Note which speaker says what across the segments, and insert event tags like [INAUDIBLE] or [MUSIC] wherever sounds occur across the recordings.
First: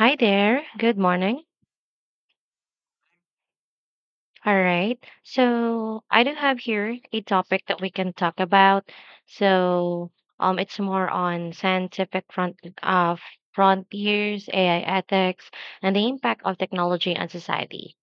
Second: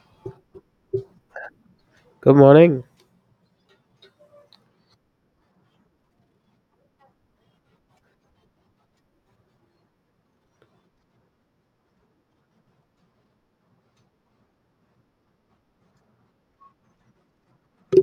Speaker 1: Hi there. Good morning.
Speaker 2: Good morning.
Speaker 1: All right. So I do have here a topic that we can talk about. So it's more on scientific uh, frontiers, AI ethics, and the impact of technology on society.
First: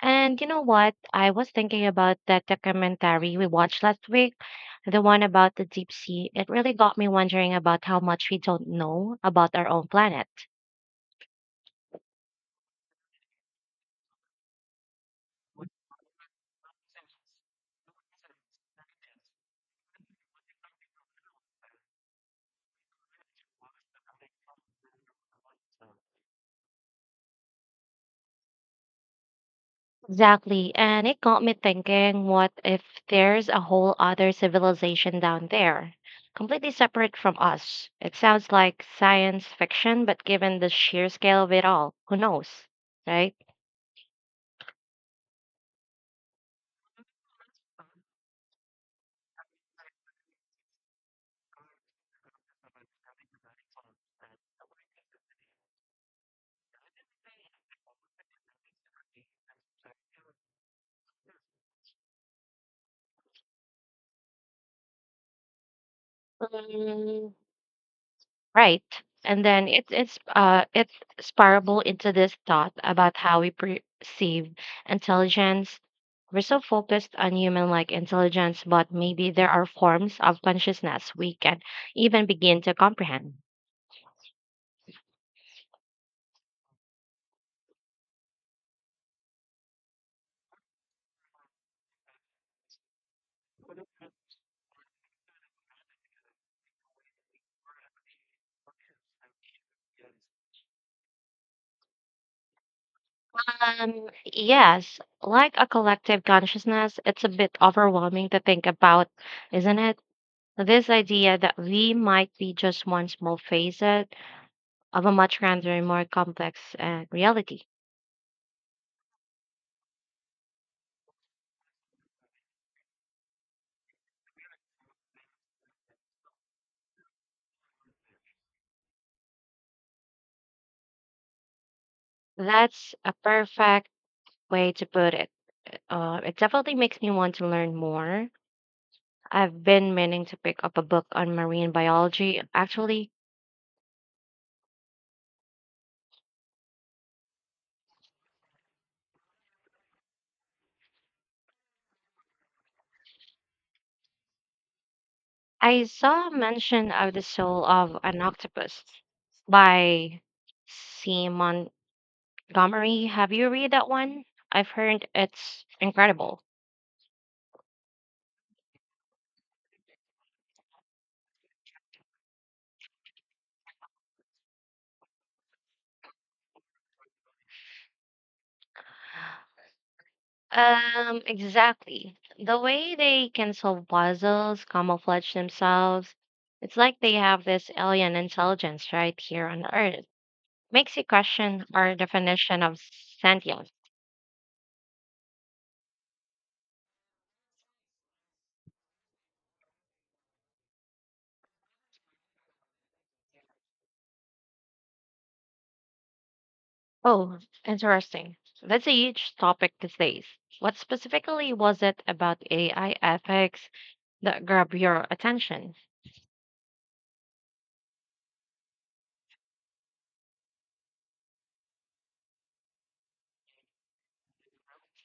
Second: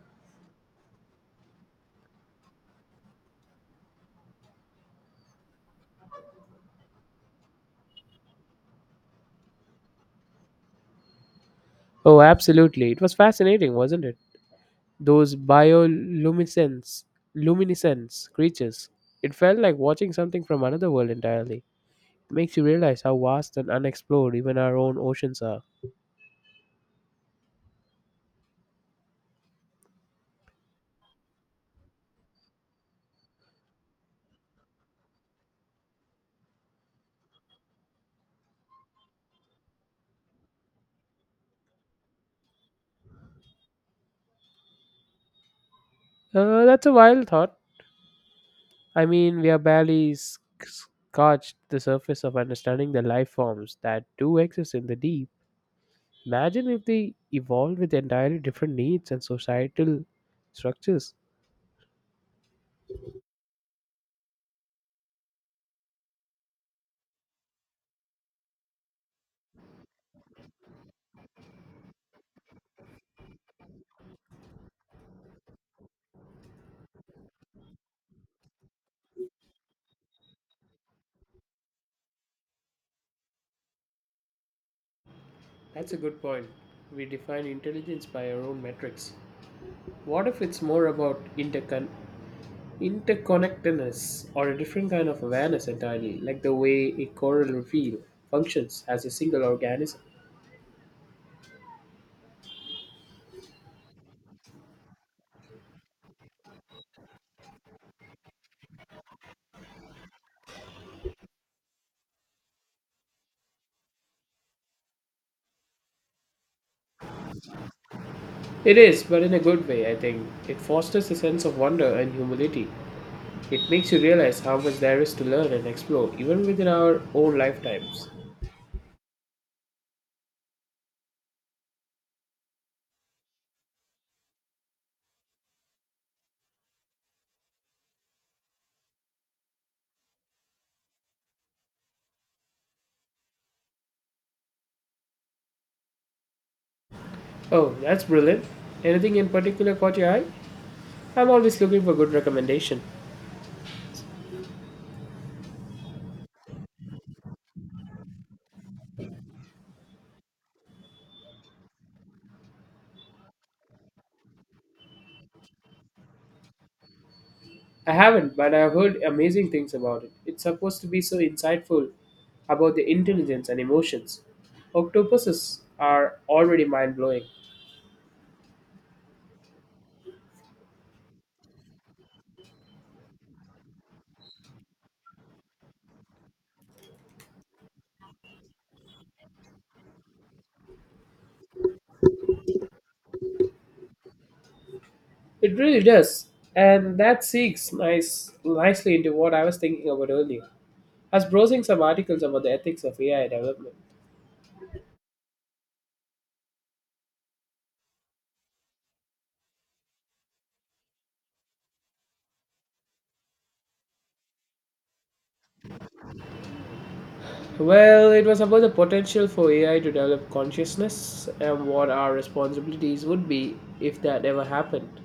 Speaker 1: And you know what? I was thinking about that documentary we watched last week, the one about the deep sea. It really got me wondering about how much we don't know about our own planet.
Speaker 2: Oh, absolutely. It was fascinating, wasn't it? Those bioluminescence luminescence creatures. It felt like watching something from another world entirely. It makes you realize how vast and unexplored even our own oceans are.
Speaker 1: Exactly. And it got me thinking, what if there's a whole other civilization down there, completely separate from us? It sounds like science fiction, but given the sheer scale of it all, who knows, right?
Speaker 2: That's a wild thought. I mean, we are barely scratched the surface of understanding the life forms that do exist in the deep. Imagine if they evolved with entirely different needs and societal structures.
Speaker 1: Mm, right. And then it's spirable into this thought about how we perceive intelligence. We're so focused on human-like intelligence, but maybe there are forms of consciousness we can even begin to comprehend.
Speaker 2: That's a good point. We define intelligence by our own metrics. What if it's more about interconnectedness or a different kind of awareness entirely, like the way a coral reef functions as a single organism?
Speaker 1: Yes, like a collective consciousness, it's a bit overwhelming to think about, isn't it? This idea that we might be just one small facet of a much grander and more complex reality.
Speaker 2: It is, but in a good way, I think. It fosters a sense of wonder and humility. It makes you realize how much there is to learn and explore, even within our own lifetimes.
Speaker 1: That's a perfect way to put it. It definitely makes me want to learn more. I've been meaning to pick up a book on marine biology. Actually,
Speaker 2: Oh, that's brilliant. Anything in particular caught your eye? I'm always looking for good recommendation.
Speaker 1: I saw mention of the soul of an octopus by Simon Montgomery. Have you read that one? I've heard it's incredible.
Speaker 2: I haven't, but I've heard amazing things about it. It's supposed to be so insightful about the intelligence and emotions. Octopuses are already mind blowing.
Speaker 1: Exactly. The way they can solve puzzles, camouflage themselves, it's like they have this alien intelligence right here on Earth. Makes you question our definition of sentient.
Speaker 2: It really does. And that seeks nicely into what I was thinking about earlier. I was browsing some articles about the ethics of AI development.
Speaker 1: Oh, interesting. That's a huge topic these days. What specifically was it about AI ethics that grabbed your attention?
Speaker 2: Well, it was about the potential for AI to develop consciousness and what our responsibilities would be if that ever happened.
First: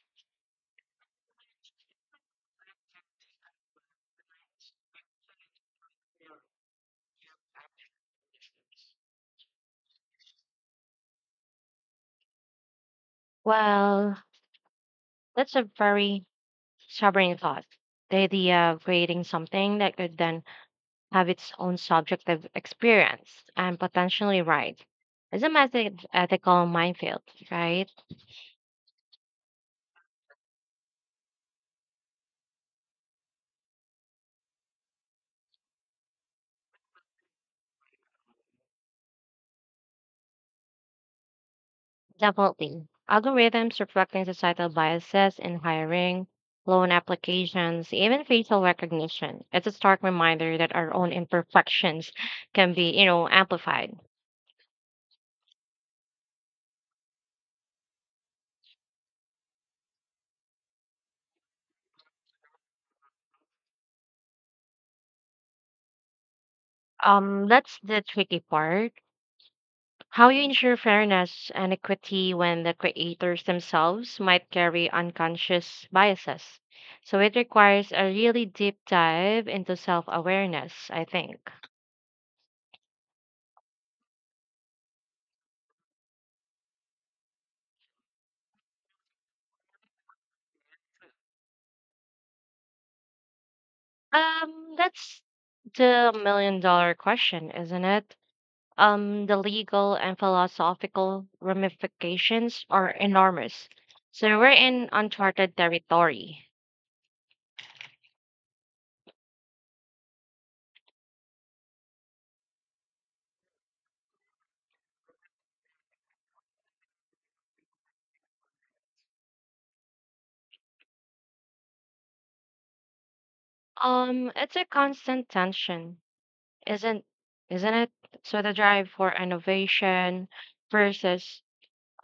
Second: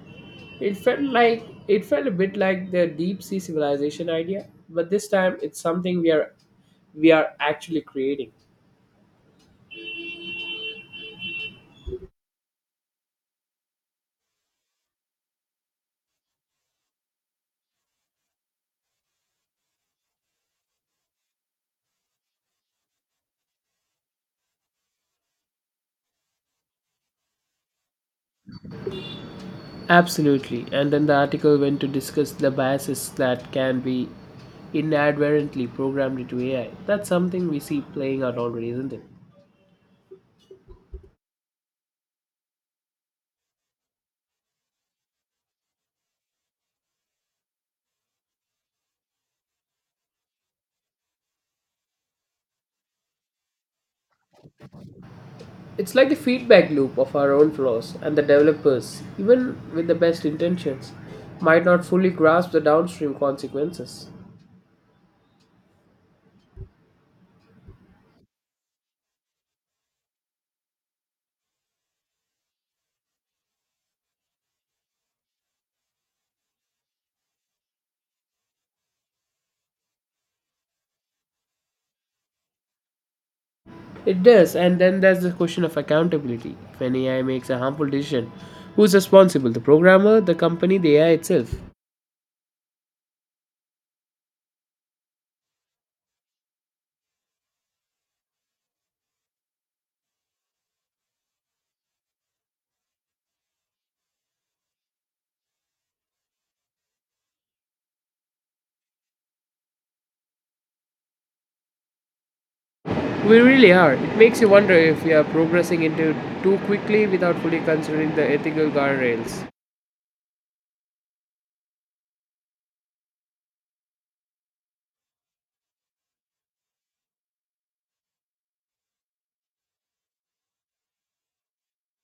Speaker 2: It felt like it felt a bit like the deep sea civilization idea, but this time it's something we are actually creating.
Speaker 1: Well, that's a very Sovereign thought, the idea of creating something that could then have its own subjective experience and potentially right, is a massive ethical minefield, right?
Speaker 2: Absolutely. And then the article went to discuss the biases that can be inadvertently programmed into AI. That's something we see playing out already, isn't it?
Speaker 1: Definitely. Algorithms reflecting societal biases in hiring, loan applications, even facial recognition. It's a stark reminder that our own imperfections can be, amplified.
Speaker 2: It's like the feedback loop of our own flaws, and the developers, even with the best intentions, might not fully grasp the downstream consequences.
Speaker 1: That's the tricky part. How you ensure fairness and equity when the creators themselves might carry unconscious biases. So it requires a really deep dive into self awareness, I think.
Speaker 2: It does, and then there's the question of accountability. If an AI makes a harmful decision, who's responsible? The programmer, the company, the AI itself?
Speaker 1: That's the million-dollar question, isn't it? The legal and philosophical ramifications are enormous. So we're in uncharted territory.
Speaker 2: We really are. It makes you wonder if we are progressing into too quickly without fully considering the ethical guardrails.
Speaker 1: It's a constant tension. Isn't isn't it? So the drive for innovation versus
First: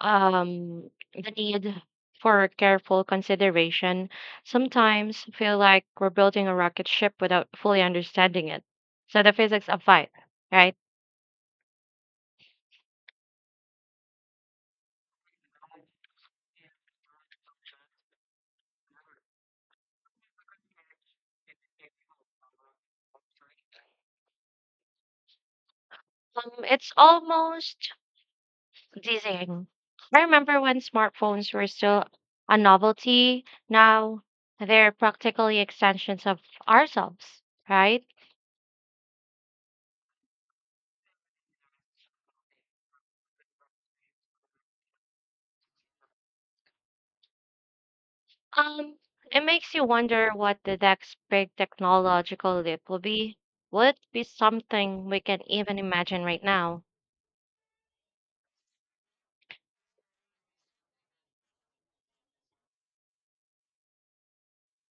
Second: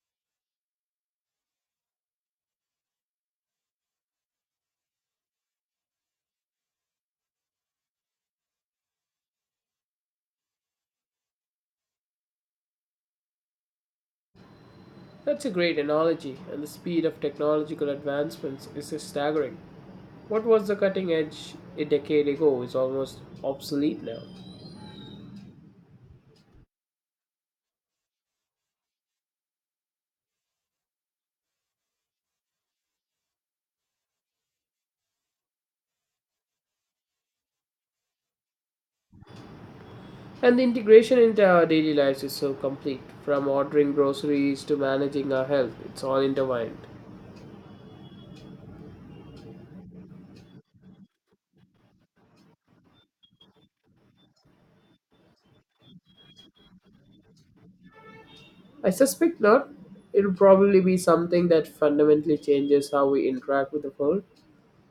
Speaker 1: the need for careful consideration sometimes feel like we're building a rocket ship without fully understanding it. So the physics of life, right?
Speaker 2: That's a great analogy, and the speed of technological advancements is just staggering. What was the cutting edge a decade ago is almost obsolete now.
Speaker 1: It's almost dizzying. I remember when smartphones were still a novelty. Now they're practically extensions of ourselves, right?
Speaker 2: And the integration into our daily lives is so complete. From ordering groceries to managing our health, it's all intertwined.
Speaker 1: Um, it makes you wonder what the next big technological leap will be. Will it be something we can even imagine right now?
Speaker 2: I suspect not. It'll probably be something that fundamentally changes how we interact with the world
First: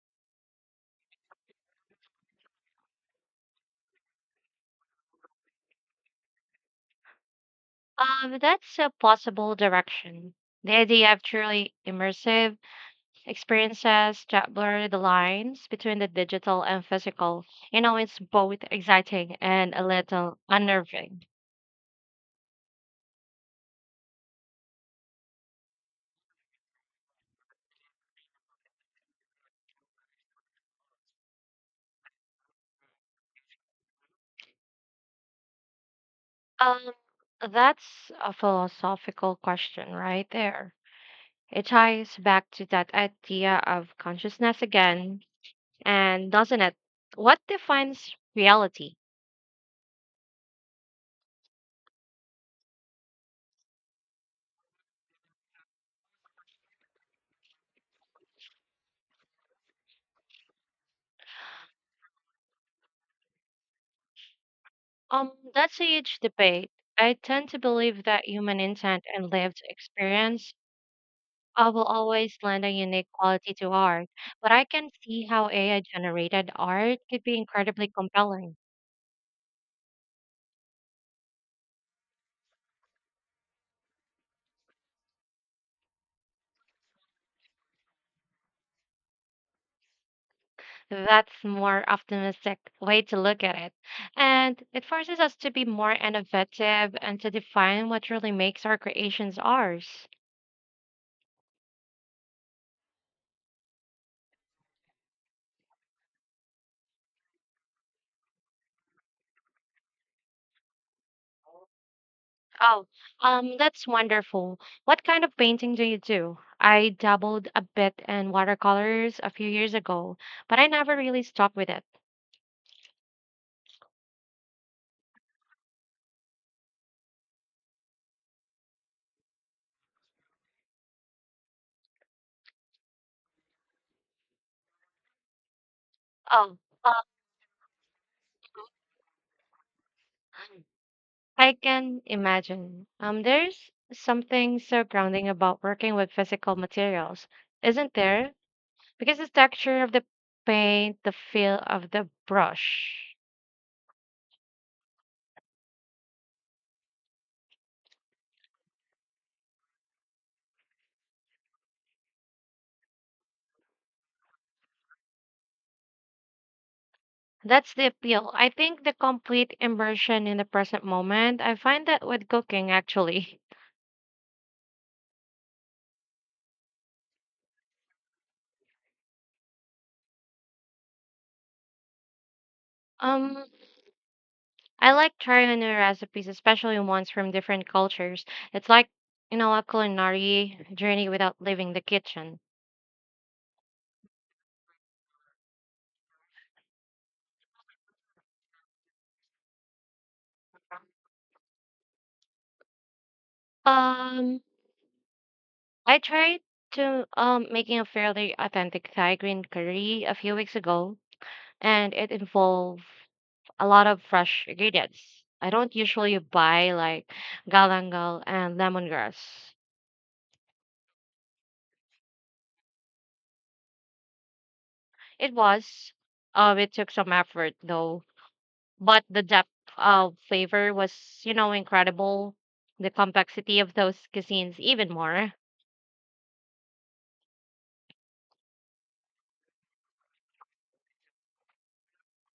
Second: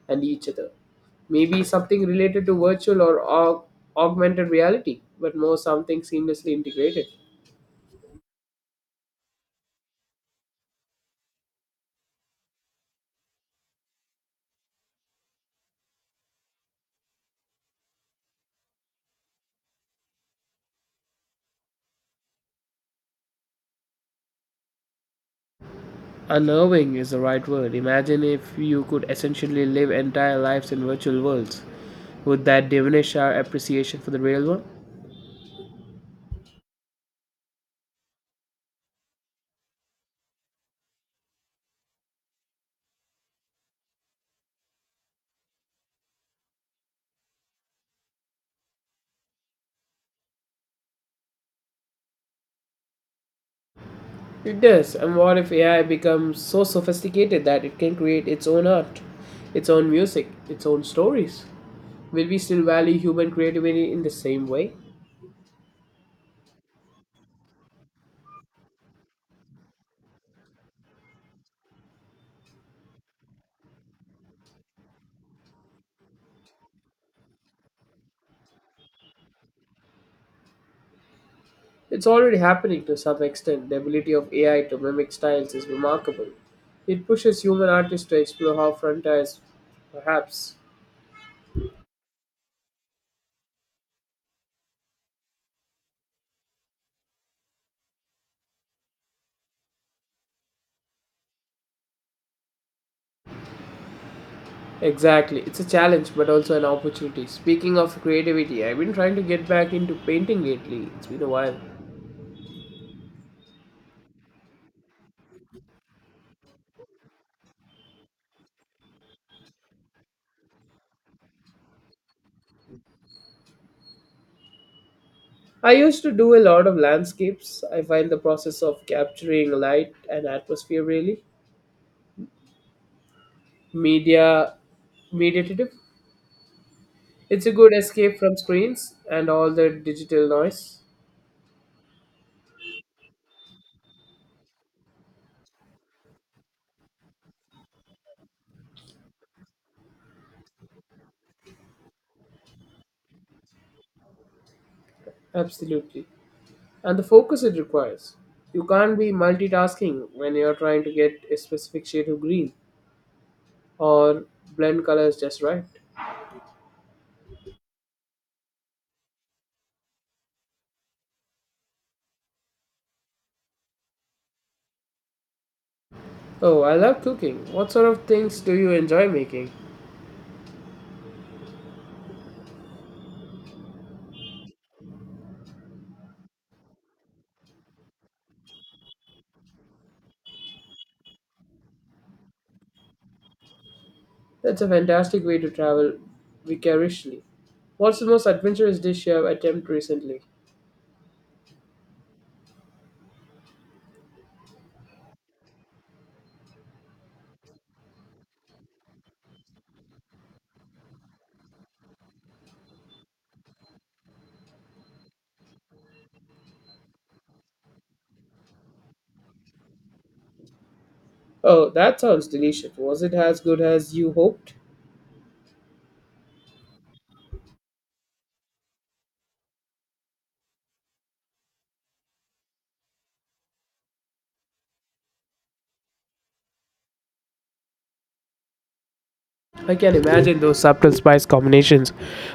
Speaker 2: and each other. Maybe something related to virtual or augmented reality, but more something seamlessly integrated.
Speaker 1: That's a possible direction. The idea of truly immersive experiences that blur the lines between the digital and physical, it's both exciting and a little unnerving.
Speaker 2: Unnerving is the right word. Imagine if you could essentially live entire lives in virtual worlds. Would that diminish our appreciation for the real one?
Speaker 1: Um, that's a philosophical question right there. It ties back to that idea of consciousness again and doesn't it? What defines reality?
Speaker 2: It does. And what if AI becomes so sophisticated that it can create its own art, its own music, its own stories? Will we still value human creativity in the same way?
Speaker 1: That's a huge debate. I tend to believe that human intent and lived experience will always lend a unique quality to art, but I can see how AI generated art could be incredibly compelling.
Speaker 2: It's already happening to some extent. The ability of AI to mimic styles is remarkable. It pushes human artists to explore how frontiers, perhaps.
Speaker 1: That's more optimistic way to look at it. And it forces us to be more innovative and to define what really makes our creations ours.
Speaker 2: Exactly. It's a challenge, but also an opportunity. Speaking of creativity, I've been trying to get back into painting lately. It's been a while.
Speaker 1: Oh, that's wonderful. What kind of painting do you do? I dabbled a bit in watercolors a few years ago, but I never really stuck with it.
Speaker 2: I used to do a lot of landscapes. I find the process of capturing light and atmosphere really media meditative.
Speaker 1: Oh, uh,
Speaker 2: It's a good escape from screens and all the digital noise.
Speaker 1: I can imagine. There's something so grounding about working with physical materials, isn't there? Because the texture of the paint, the feel of the brush.
Speaker 2: Absolutely. And the focus it requires. You can't be multitasking when you're trying to get a specific shade of green or blend colors just right.
Speaker 1: That's the appeal. I think the complete immersion in the present moment. I find that with cooking, actually.
Speaker 2: Oh, I love cooking. What sort of things do you enjoy making?
Speaker 1: [LAUGHS] Um, I like trying new recipes, especially ones from different cultures. It's like, a culinary journey without leaving the kitchen.
Speaker 2: That's a fantastic way to travel vicariously. What's the most adventurous dish you have attempted recently?
Speaker 1: Um, I tried to making a fairly authentic Thai green curry a few weeks ago, and it involved a lot of fresh ingredients. I don't usually buy like galangal and lemongrass.
Speaker 2: Oh, that sounds delicious. Was it as good as you hoped?
Speaker 1: It was, it took some effort though but the depth of flavor was, incredible. The complexity of those cuisines even more.
Speaker 2: I can imagine those subtle spice combinations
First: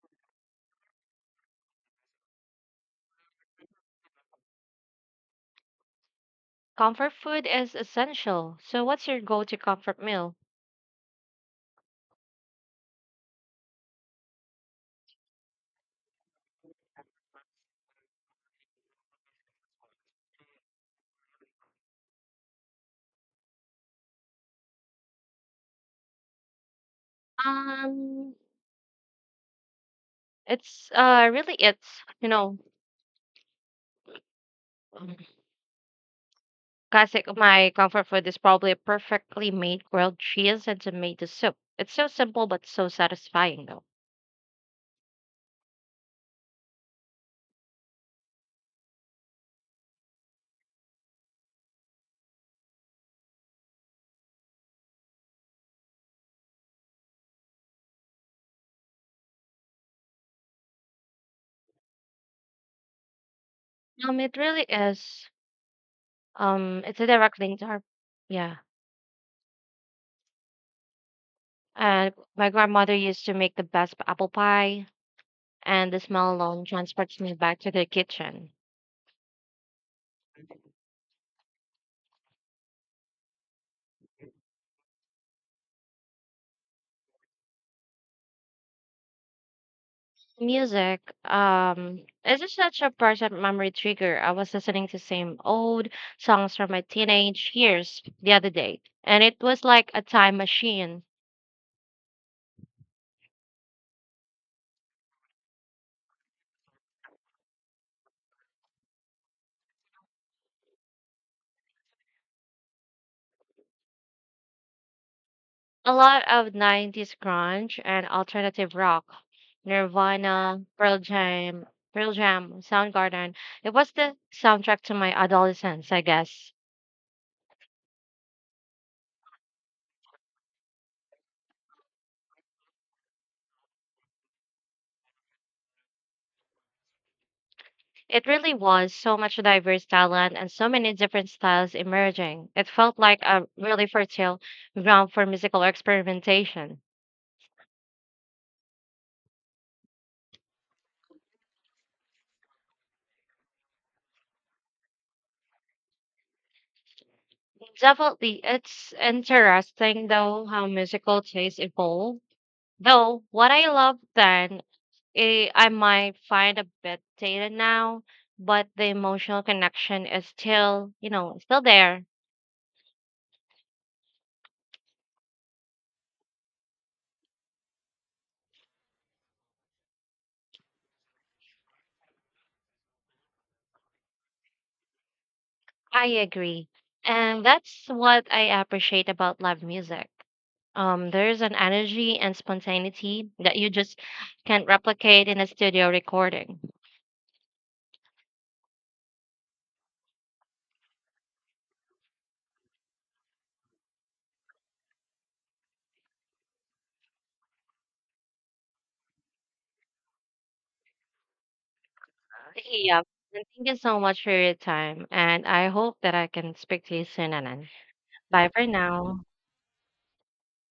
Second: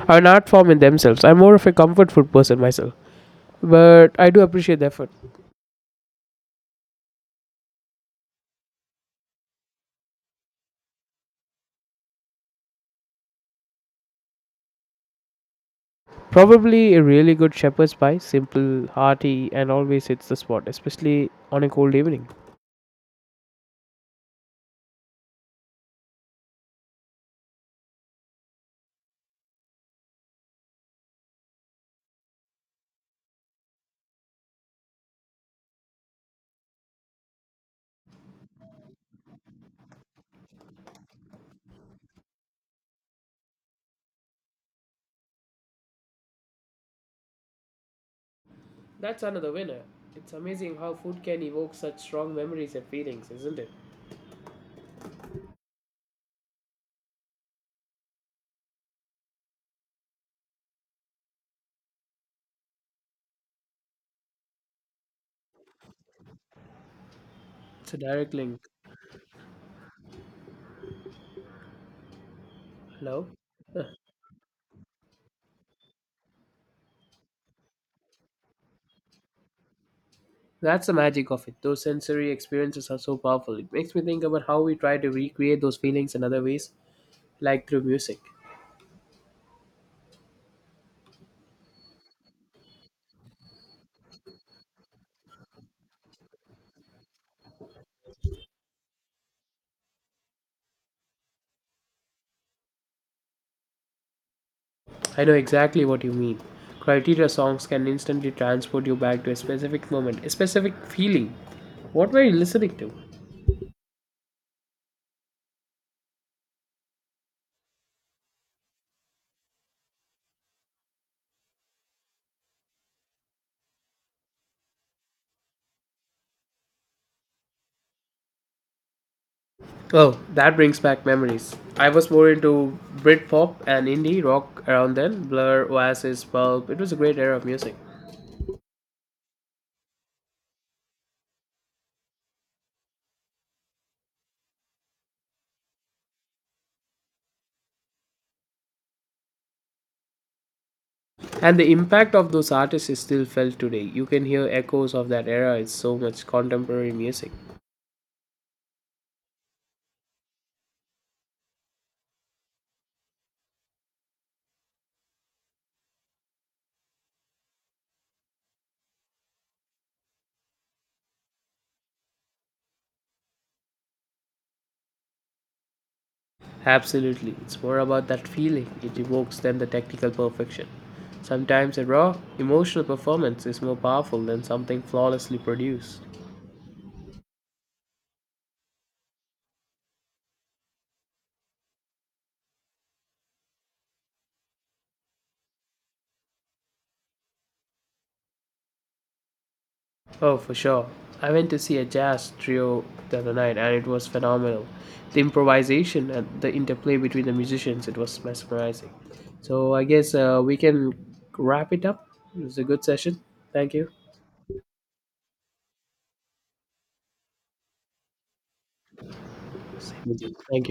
Speaker 2: are an art form in themselves. I'm more of a comfort food person myself, but I do appreciate the effort.
Speaker 1: Comfort food is essential. So what's your go-to comfort meal?
Speaker 2: Probably a really good shepherd's pie, simple, hearty, and always hits the spot, especially on a cold evening.
Speaker 1: Um, it's really it's, you know, um, classic. My comfort food is probably a perfectly made grilled cheese and tomato soup. It's so simple but so satisfying though.
Speaker 2: That's another winner. It's amazing how food can evoke such strong memories and feelings, isn't it?
Speaker 1: It really is. It's a direct link to our
Speaker 2: It's a direct
Speaker 1: yeah.
Speaker 2: link.
Speaker 1: And my grandmother used
Speaker 2: Hello?
Speaker 1: to make the best apple pie, and the smell alone transports me back to the kitchen.
Speaker 2: That's the magic of it. Those sensory experiences are so powerful. It makes me think about how we try to recreate those feelings in other ways, like through music.
Speaker 1: Music, is just such a present memory trigger. I was listening to same old songs from my teenage years the other day, and it was like a time machine.
Speaker 2: I know exactly what you mean. Criteria songs can instantly transport you back to a specific moment, a specific feeling. What were you listening to?
Speaker 1: A lot of '90s grunge and alternative rock, Nirvana, Pearl Jam, Soundgarden. It was the soundtrack to my adolescence, I guess.
Speaker 2: Oh, that brings back memories. I was more into Britpop and indie rock around then. Blur, Oasis, Pulp. It was a great era of music.
Speaker 1: It really was so much diverse talent and so many different styles emerging. It felt like a really fertile ground for musical experimentation.
Speaker 2: And the impact of those artists is still felt today. You can hear echoes of that era in so much contemporary music.
Speaker 1: Definitely, it's interesting though how musical tastes evolve. Though what I loved then, I might find a bit dated now, but the emotional connection is still, still there.
Speaker 2: Absolutely. It's more about that feeling it evokes than the technical perfection. Sometimes a raw, emotional performance is more powerful than something flawlessly produced.
Speaker 1: I agree, and that's what I appreciate about live music. There's an energy and spontaneity that you just can't replicate in a studio recording.
Speaker 2: Oh, for sure. I went to see a jazz trio the other night and it was phenomenal. The improvisation and the interplay between the musicians, it was mesmerizing. So I guess we can wrap it up. It was a good
Speaker 1: Yeah.
Speaker 2: session.
Speaker 1: And thank you
Speaker 2: Thank you.
Speaker 1: so much for your time. And I hope that I can speak to you soon, Anan. Bye for now.
Speaker 2: Same with you. Thank